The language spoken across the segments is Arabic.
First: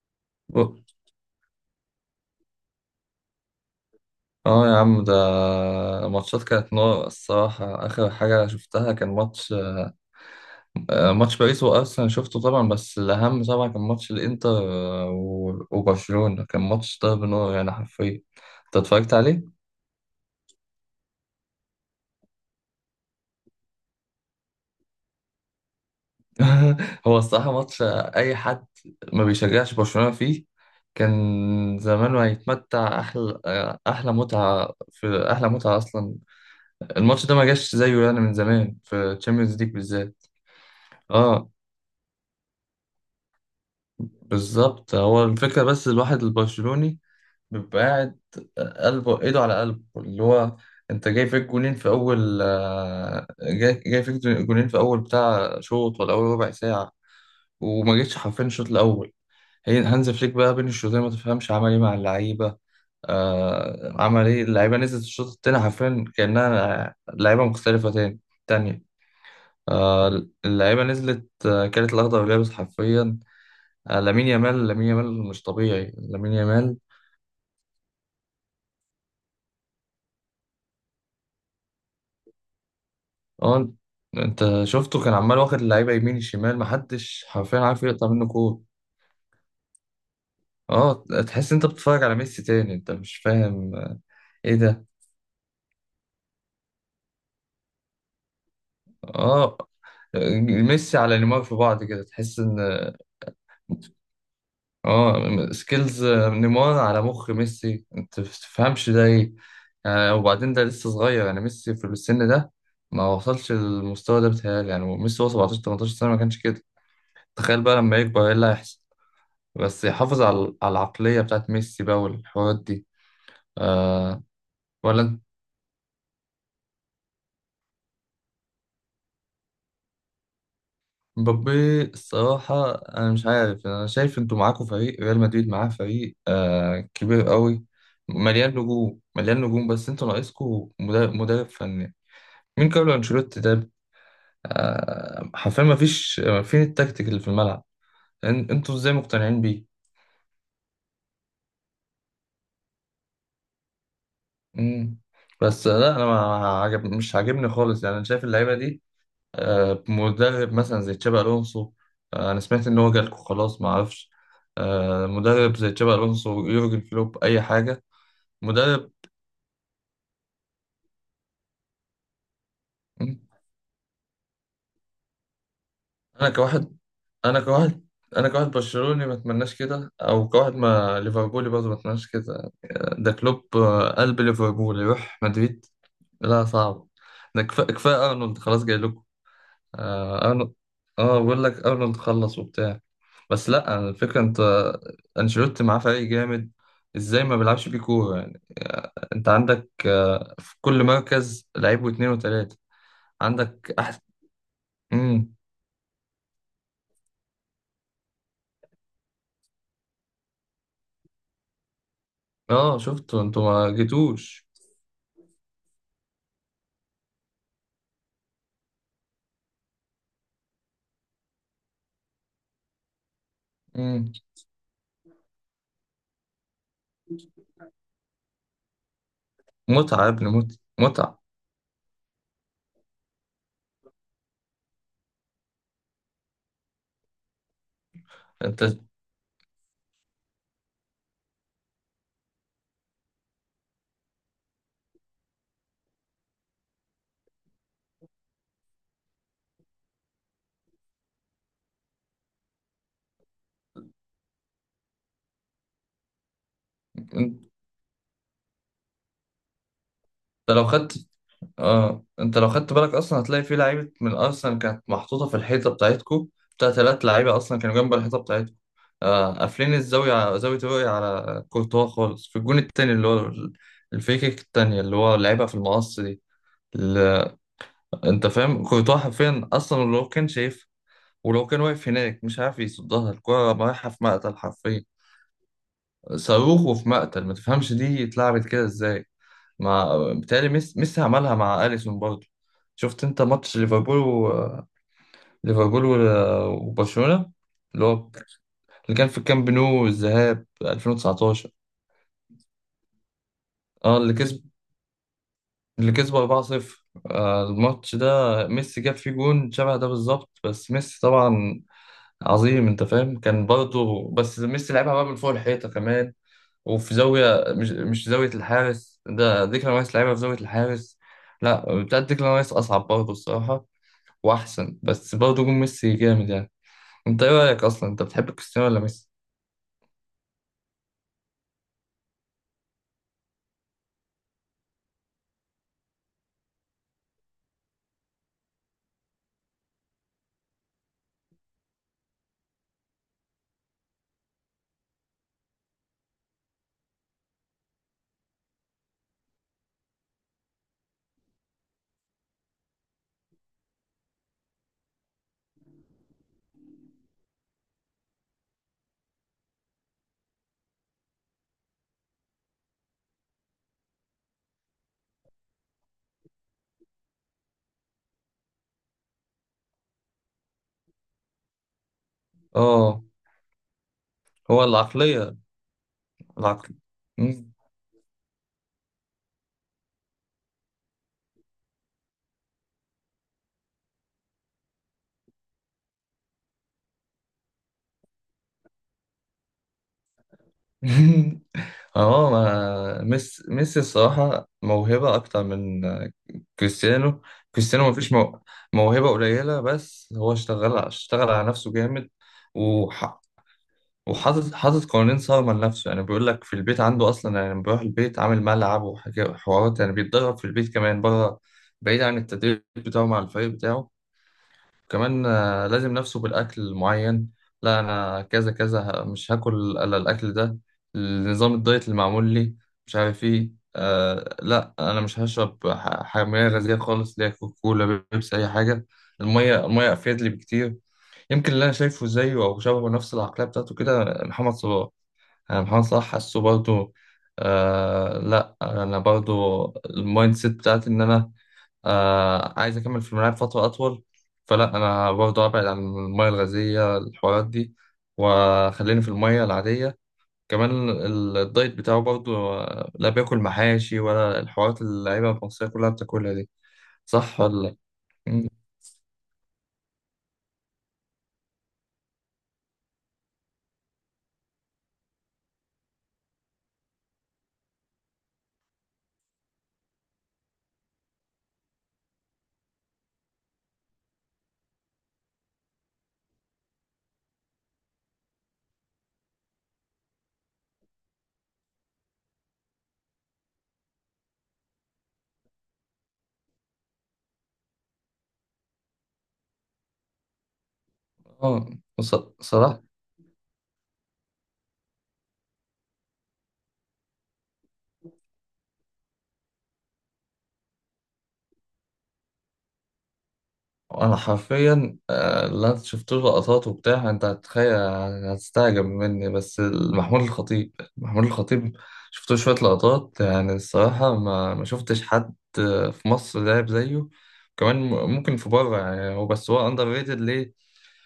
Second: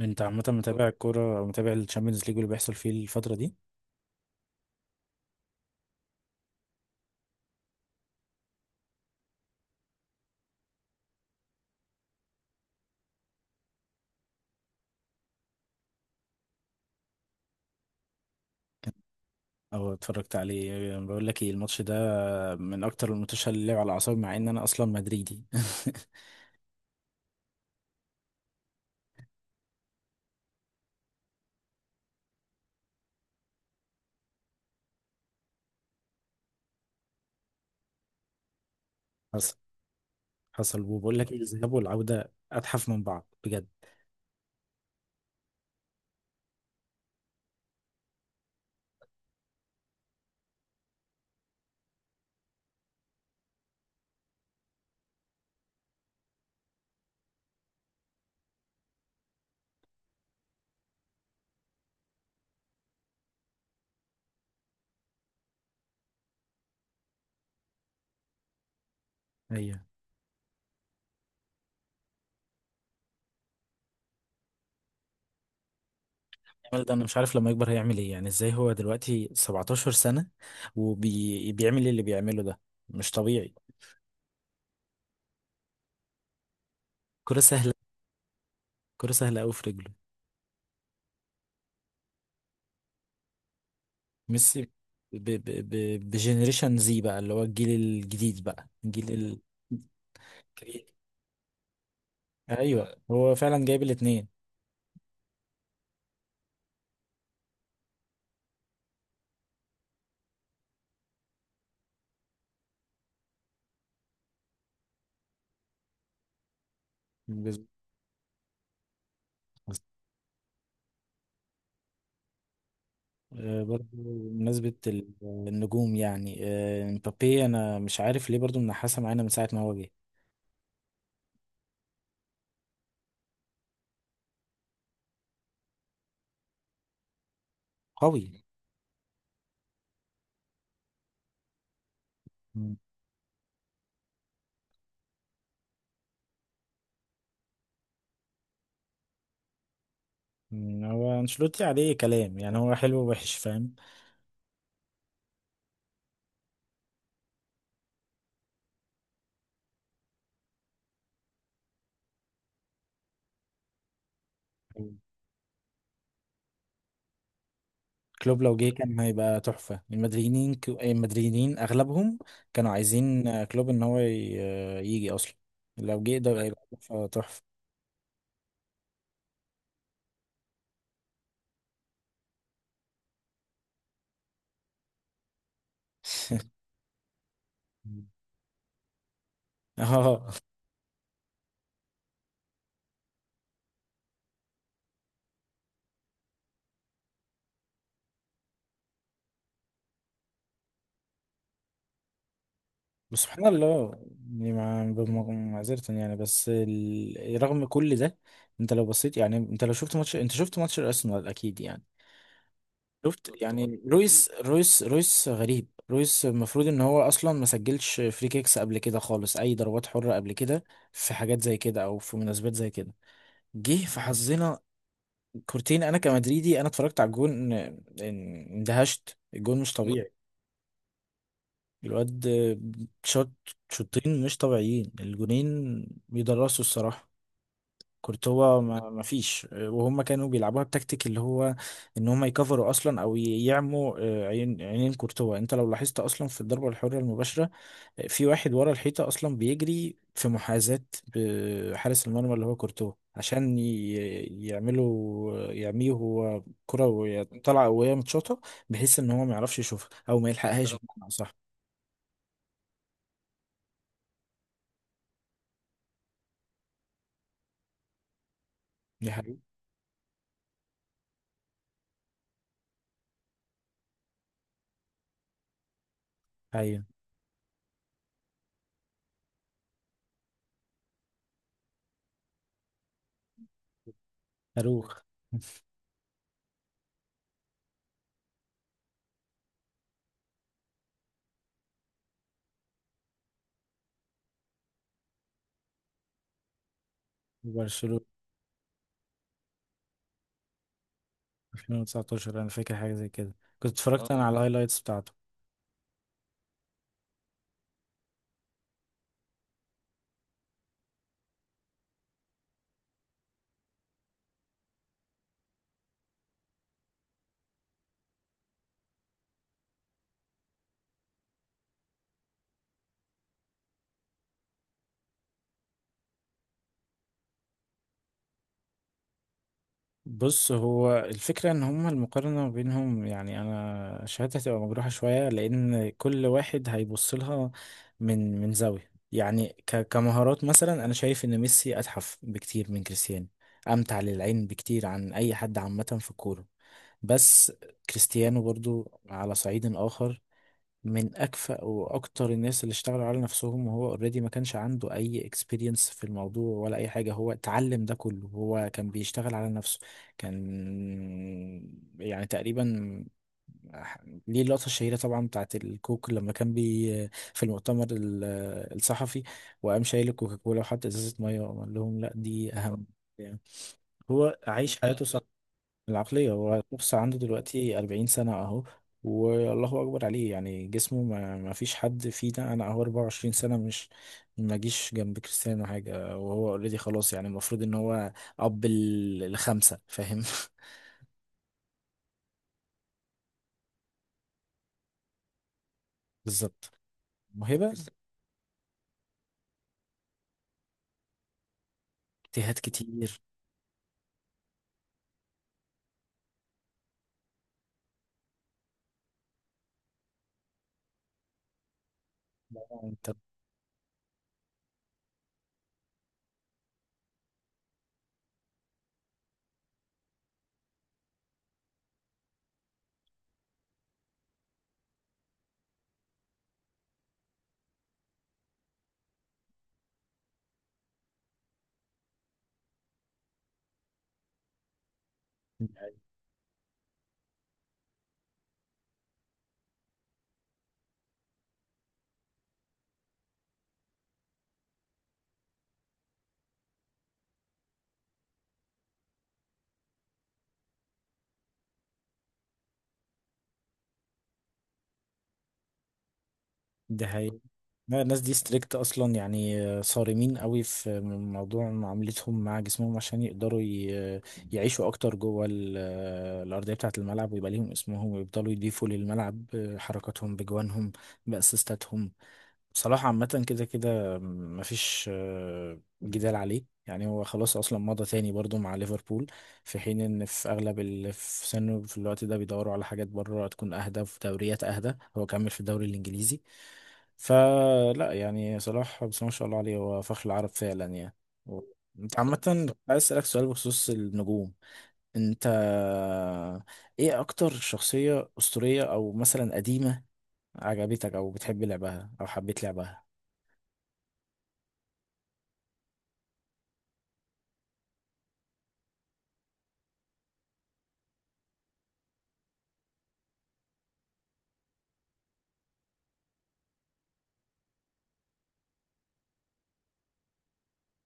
انت عامة اه، متابع الكورة او متابع الشامبيونز ليج واللي بيحصل فيه الفترة دي؟ يا عم ده ماتشات كانت نار الصراحة. آخر حاجة شفتها كان ماتش باريس وأرسنال شفته طبعا. بس الأهم طبعا كان ماتش الإنتر آه، و- وبرشلونة. كان ماتش ضرب نار يعني حرفيا. أنت اتفرجت عليه؟ او اتفرجت عليه؟ بقول لك ايه الماتش ده، من اكتر الماتشات اللي لعب على اعصابي مع ان انا اصلا مدريدي. هو الصراحة ماتش، أي حد ما بيشجعش برشلونة فيه كان زمانه هيتمتع أحلى متعة. في أحلى متعة أصلا. الماتش ده ما جاش زيه يعني من زمان في حصل تشامبيونز ليج بالذات. حصل وبقول لك ايه، اه، الذهاب والعودة اتحف من بعض بجد. بالظبط. هو الفكرة بس الواحد البرشلوني بيبقى قاعد قلبه، ايده على قلبه، اللي هو انت جاي فيك جولين في اول بتاع شوط ولا اول ربع ساعة. وما جيتش حرفيا الشوط الاول. هي هانز فليك بقى بين الشوطين ما تفهمش عمل ايه مع اللعيبة. عمل ايه اللعيبة؟ نزلت الشوط التاني حرفيا كأنها لعيبة مختلفة، تانية. ايوه. آه اللعيبة نزلت، كانت الأخضر واليابس حرفيا. لامين يامال، لامين يامال مش طبيعي. لامين يامال. الراجل ده انا مش عارف لما يكبر هيعمل ايه، يعني ازاي هو دلوقتي 17 سنة وبيعمل اللي بيعمله ده؟ مش طبيعي. اه، انت شفته كان عمال واخد اللعيبه يمين الشمال، محدش كرة حرفيا سهلة، عارف يقطع منه كوره. كرة سهلة قوي في رجله. اه، تحس انت بتتفرج على ميسي تاني، انت مش فاهم ايه ميسي. ده. ب ب ب بجنريشن زي بقى، اللي هو الجيل الجديد بقى، الجيل اه، ال... ميسي على نيمار في بعض كده، تحس ان ايوه هو فعلا جايب الاثنين. اه سكيلز نيمار على مخ ميسي، انت بتفهمش ده ايه. وبعدين ده لسه صغير يعني، ميسي في السن ده ما وصلش للمستوى ده بتهيألي. يعني ميسي هو 17 18 سنه ما كانش كده. تخيل بالظبط. بقى لما يكبر ايه اللي هيحصل، بس يحافظ على العقلية بتاعت ميسي بقى والحوارات دي. برضه آه بمناسبة ولا انت- النجوم يعني، مبابي انا مش عارف ليه برضه منحاسة معانا من ساعة ما هو جه. مبابي الصراحة أنا مش عارف. أنا شايف أنتوا معاكوا فريق ريال مدريد، معاه فريق كبير قوي، قوي. مليان نجوم، مليان نجوم، بس أنتوا ناقصكوا مدرب فني. مين مم. كارلو أنشيلوتي ده؟ حرفيا مفيش. فين التكتيك اللي في الملعب؟ أنتوا إزاي مقتنعين بيه؟ هو انشيلوتي عليه كلام، يعني هو حلو ووحش فاهم. مم. بس لا، أنا ما عجب مش عاجبني خالص يعني. أنا شايف اللعيبة دي مدرب مثلا زي تشابي الونسو. انا سمعت ان هو جالكوا خلاص ما اعرفش. مم. مدرب زي تشابي الونسو، يورجن كلوب، اي حاجه. كلوب لو جه مدرب. كان هيبقى تحفة. المدريدين، المدريدين اغلبهم كانوا مم. عايزين كلوب ان هو يجي اصلا. لو جه انا ده هيبقى كواحد تحفة انا تحفة. كواحد انا كواحد برشلوني ما اتمناش كده، او كواحد ما ليفربولي برضه ما اتمناش كده. ده كلوب، قلب ليفربول، يروح مدريد؟ لا، صعب. ده كفايه ارنولد خلاص جاي لكم. اه اه. أرن- بقول لك ارنولد خلص وبتاع. بس لا، الفكره انت انشيلوتي معاه فريق جامد، ازاي ما بيلعبش بيه كوره يعني. انت عندك في كل مركز لعيب واثنين وثلاثه. بس سبحان عندك الله. احسن. يعني مع امم. معذرة يعني، بس رغم كل ده انت لو بصيت، يعني انت لو شفت ماتش، انت شفت ماتش الارسنال اكيد، يعني اه، شفتوا شفت طبعا. انتوا ما يعني رويس جيتوش. رويس رويس غريب. رويس المفروض ان هو اصلا ما سجلش فري كيكس قبل كده خالص، اي ضربات حرة قبل كده، في حاجات زي كده او في مناسبات زي كده. جه في امم. حظنا كورتين. انا كمدريدي انا اتفرجت على الجون، اندهشت. الجون مش لا متعه يا طبيعي. ابني، متعه متعه. الواد شوت شوطين مش طبيعيين، الجونين بيدرسوا الصراحة. كورتوا انت ما فيش، وهم كانوا بيلعبوها بتكتيك اللي هو ان هم يكفروا اصلا او يعموا، عين، عينين كورتوا. انت لو لاحظت اصلا في الضربة الحرة المباشرة، في واحد ورا الحيطة اصلا بيجري في محاذاة بحارس المرمى اللي هو كورتوا، عشان يعملوا يعميه هو، كرة وهي انت طالعة وهي متشاطة بحيث ان هو ما يعرفش يشوفها او ما لو يلحقهاش خدت بمعنى صح. اه انت لو خدت بالك اصلا هتلاقي في لعيبه من ارسنال كانت محطوطه في الحيطه بتاعتكو، بتاع ثلاث لعيبه اصلا كانوا جنب الحيطه بتاعتكو. دي حقيقة. قافلين الزاويه، زاويه الرؤيه على كورتوا خالص. في الجون التاني اللي هو الفريكيك التانيه اللي هو لعبها في المقص دي. ايوه. ال- انت فاهم؟ كورتوا حرفيا اصلا لو كان شايف، ولو كان واقف هناك، مش عارف يصدها، الكره رايحه في مقتل حرفيا. صاروخ. صاروخ وفي مقتل، ما تفهمش دي اتلعبت كده ازاي. مع بتهيألي ميسي عملها مع أليسون برضه. شفت انت ماتش ليفربول و... ليفربول و... وبرشلونة، اللي برشلونة هو اللي كان في الكامب نو، الذهاب 2019. 2019، انا فاكر حاجه زي كده، كنت اه، اتفرجت انا اه على الهايلايتس بتاعته. اللي كسبوا 4-0. الماتش ده ميسي جاب فيه جون شبه ده بالظبط، بس ميسي طبعا عظيم انت فاهم. كان برضه بس ميسي لعبها بقى من فوق الحيطة كمان، وفي زاوية، مش زاوية الحارس. ده ديكلان رايس لعبها في زاوية الحارس. لا، بتاعت ديكلان رايس أصعب برضه الصراحة واحسن، بس برضه جون ميسي جامد يعني. انت ايه رايك اصلا، انت بتحب كريستيانو ولا ميسي؟ بص هو الفكره ان هما المقارنه ما بينهم، يعني انا شهادتي هتبقى مجروحه شويه، لان كل واحد هيبص لها من زاويه، يعني كمهارات مثلا انا شايف ان ميسي اتحف بكتير من كريستيانو، امتع للعين بكتير عن اي حد عامه في الكوره. بس كريستيانو برضو على صعيد اخر، من اكفأ واكتر الناس اللي اشتغلوا على نفسهم، وهو اوريدي ما كانش عنده اي اكسبيرينس في الموضوع ولا اي حاجه، هو اتعلم ده كله، هو كان بيشتغل على نفسه. كان يعني تقريبا، ليه اللقطة الشهيرة طبعا بتاعت الكوك لما كان بي في المؤتمر الصحفي وقام شايل الكوكاكولا وحط ازازة مية وقام قال لهم لا دي أهم. اه، يعني هو هو عايش حياته صح. العقليه. العقلية. هو العقل. بص عنده مم. دلوقتي 40 سنة أهو. والله أكبر عليه، يعني جسمه ما فيش حد فينا. أنا أهو 24 سنة مش ما جيش جنب كريستيانو حاجة، وهو أوريدي خلاص، يعني المفروض إن هو أب الخمسة، فاهم. اه، ما ميسي ميسي الصراحه موهبه اكتر من بالظبط. كريستيانو. موهبة. كريستيانو مفيش موهبه قليله، بس هو اشتغل على نفسه جامد. اجتهاد كتير. وحاطط قوانين صارمة لنفسه يعني. بيقول لك في البيت عنده أصلا يعني لما بيروح البيت عامل ملعب وحاجات وحوارات، يعني بيتدرب في البيت كمان بره، بعيد عن لا، التدريب بتاعه أنت. مع الفريق بتاعه. كمان لازم نفسه بالأكل معين. لا، أنا كذا كذا، مش هاكل إلا الأكل ده، النظام الدايت اللي معمول لي، مش عارف إيه. لا، أنا مش هشرب حمية غازية خالص، اللي هي كوكولا، بيبسي، أي حاجة. المية، المية أفيد لي بكتير. يمكن اللي أنا شايفه زيه أو شبهه نفس العقلية بتاعته كده محمد صلاح. انا محمد صلاح حاسه برضو. لا، انا برضو المايند سيت بتاعتي ان انا عايز اكمل في الملاعب فتره اطول. فلا، انا برضو ابعد عن الميه الغازيه، الحوارات دي، وخليني في الميه العاديه. كمان الدايت بتاعه برضو، لا بياكل محاشي ولا الحوارات اللي اللعيبه المصريه كلها بتاكلها دي. ده. صح ولا لا؟ لا، الناس دي مم. ستريكت اصلا، يعني صارمين قوي في موضوع معاملتهم مع جسمهم عشان يقدروا يعيشوا اكتر جوه الارضيه بتاعه الملعب، ويبقى ليهم اسمهم ويفضلوا يضيفوا للملعب حركاتهم بجوانهم، باسيستاتهم. بصراحة عامة كده كده مفيش جدال عليه، يعني هو خلاص أصلا مضى تاني برضو مع ليفربول، في حين إن في أغلب اللي في سنه في الوقت ده بيدوروا على حاجات بره تكون أهدى، في دوريات أهدى. هو كمل في الدوري الإنجليزي. فلا يعني صلاح بس، ما شاء الله عليه هو فخر العرب فعلا يعني. و- اه، ص- انت عامة كنت صلاح. عايز اسألك سؤال بخصوص النجوم. انت ايه اكتر شخصية اسطورية او مثلا قديمة عجبتك او بتحب لعبها او حبيت لعبها؟ انا حرفيا اللي انا شفت له لقطات وبتاع، انت هتتخيل، هتستعجب مني، بس محمود الخطيب. محمود الخطيب شفت له شويه لقطات يعني. الصراحه، ما شفتش حد في مصر لعب زيه، كمان ممكن في بره يعني. هو بس هو اندر ريتد ليه؟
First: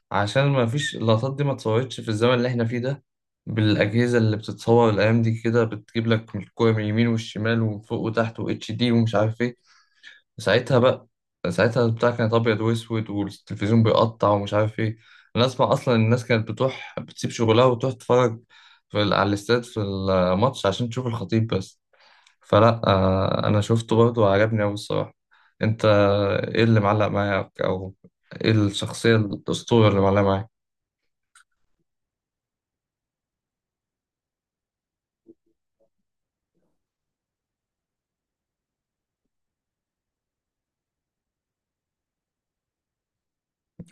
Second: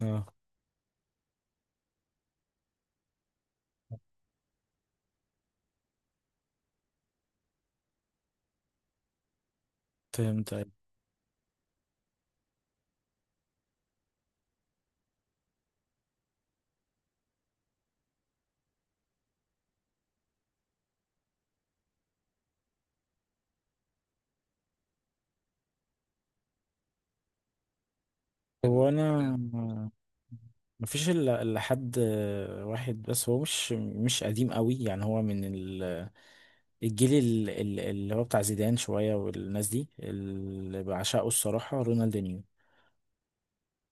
اه، عشان ما فيش اللقطات دي، ما اتصورتش في الزمن اللي احنا فيه ده بالاجهزه اللي بتتصور الايام دي كده، بتجيب لك الكوره من اليمين والشمال، ومن فوق وتحت، واتش دي ومش عارف ايه. فهمت أيوة. ساعتها بقى ساعتها البتاع كانت ابيض واسود، والتلفزيون بيقطع ومش عارف ايه. انا اسمع اصلا الناس كانت بتروح بتسيب شغلها وتروح تتفرج على الاستاد في الماتش عشان تشوف الخطيب بس. فلا انا شفته برضه وعجبني قوي الصراحه. انت ايه اللي معلق معاك، او ايه هو انا الشخصيه الاسطوره اللي معلقه معاك؟ مفيش الا إلا حد واحد بس، هو مش قديم قوي يعني، هو من الجيل اللي هو بتاع زيدان شوية، والناس دي اللي بعشقه الصراحة رونالدينيو.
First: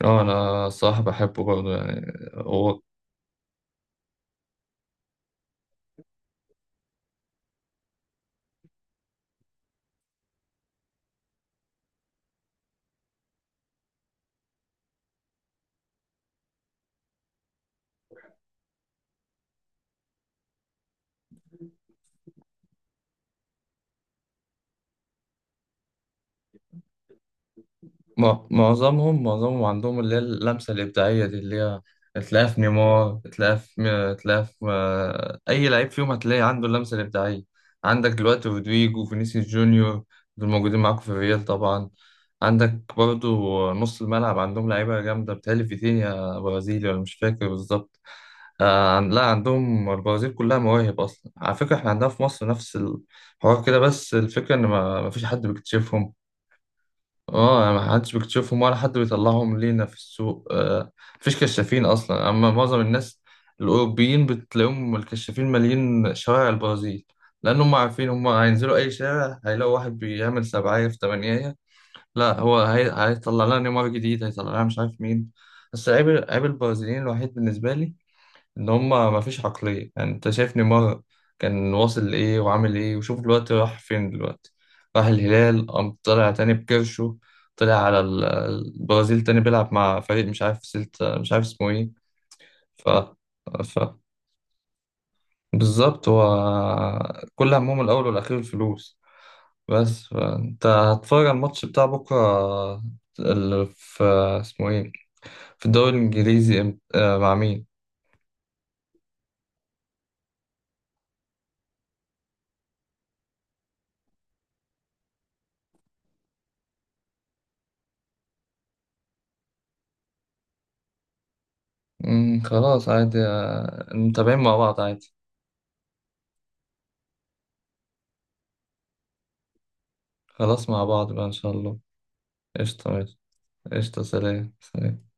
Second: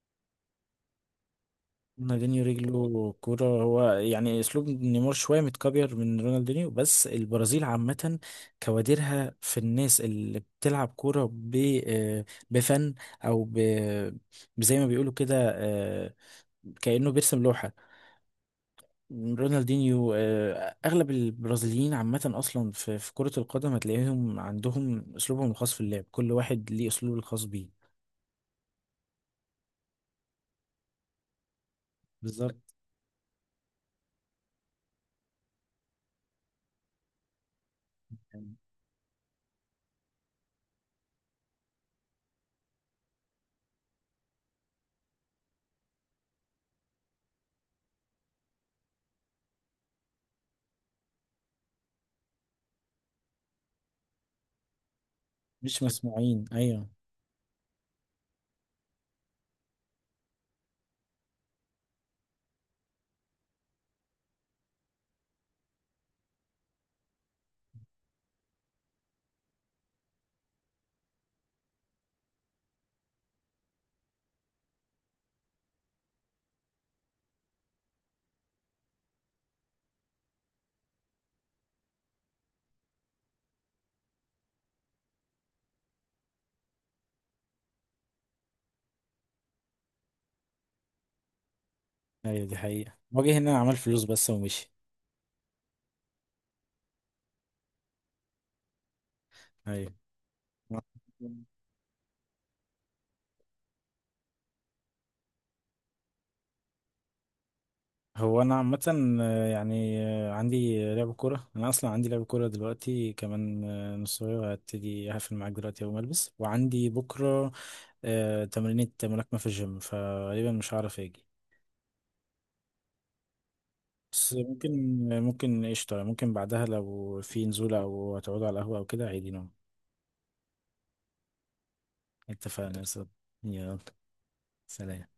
اه، انا الصراحه بحبه برضه يعني رونالدينيو هو. رجله كورة هو، يعني اسلوب نيمار شوية متكبر من رونالدينيو. بس البرازيل عامة كوادرها في الناس اللي بتلعب كورة بفن، او زي ما بيقولوا كده كأنه بيرسم لوحة. رونالدينيو. أغلب البرازيليين عامة أصلا في كرة القدم هتلاقيهم عندهم أسلوبهم الخاص في اللعب، كل واحد ليه أسلوبه الخاص بيه. معظمهم عندهم اللي هي اللمسة الإبداعية دي، اللي هي تلاقيها بالظبط. في نيمار، تلاقيها في أي لعيب فيهم هتلاقي عنده اللمسة الإبداعية. عندك دلوقتي يعني رودريجو، فينيسيوس جونيور، دول موجودين معاكم في الريال طبعا. عندك برضو نص الملعب عندهم لعيبة جامدة، بتهيألي فيتينيا برازيلي ولا مش فاكر بالظبط. لا، عندهم البرازيل كلها مواهب أصلا. على فكرة إحنا عندنا في مصر نفس الحوار كده، بس الفكرة إن ما فيش حد مش بيكتشفهم. مسموعين. أيوه. اه، يعني ما حدش بيكتشفهم، ولا حد بيطلعهم لينا في السوق. مفيش كشافين اصلا. اما معظم الناس الاوروبيين بتلاقيهم الكشافين مالين شوارع البرازيل، لان هم عارفين هم هينزلوا اي شارع هيلاقوا واحد بيعمل سبعية في تمانية. لا، هيطلع لنا نيمار جديد، هيطلع لنا مش عارف مين. بس عيب البرازيليين الوحيد بالنسبة لي، ان هما ما فيش عقلية يعني. انت شايف نيمار كان واصل لايه وعامل ايه، وشوف دلوقتي راح فين. دلوقتي راح الهلال، قام طلع تاني بكرشه، طلع على البرازيل تاني بيلعب مع فريق مش عارف سلت، مش عارف اسمه ايه. أيوه، دي ف, حقيقة، وجه هنا عمل ف... فلوس بس ومشي. بالظبط. هو كل همهم الاول والاخير الفلوس. أيوه. بس فانت هتتفرج على الماتش بتاع بكره، اللي في اسمه ايه، في الدوري الانجليزي، مع مين؟ هو أنا عامة يعني عندي لعب كورة، أنا أصلا عندي لعب كورة دلوقتي، كمان نص ساعة هبتدي، هقفل معاك دلوقتي أول ما ألبس، وعندي بكرة تمرينة ملاكمة في الجيم، فغالبا مش هعرف أجي. مم، خلاص عادي. بس متابعين مع ممكن بعض عادي. ممكن قشطة، ممكن بعدها لو في نزولة أو هتقعدوا على القهوة أو كده عادي نوم. خلاص، مع بعض بقى إن شاء الله. اتفقنا يا قشطة، صاحبي. ماشي. يلا، قشطة، سلام، سلام. سلام.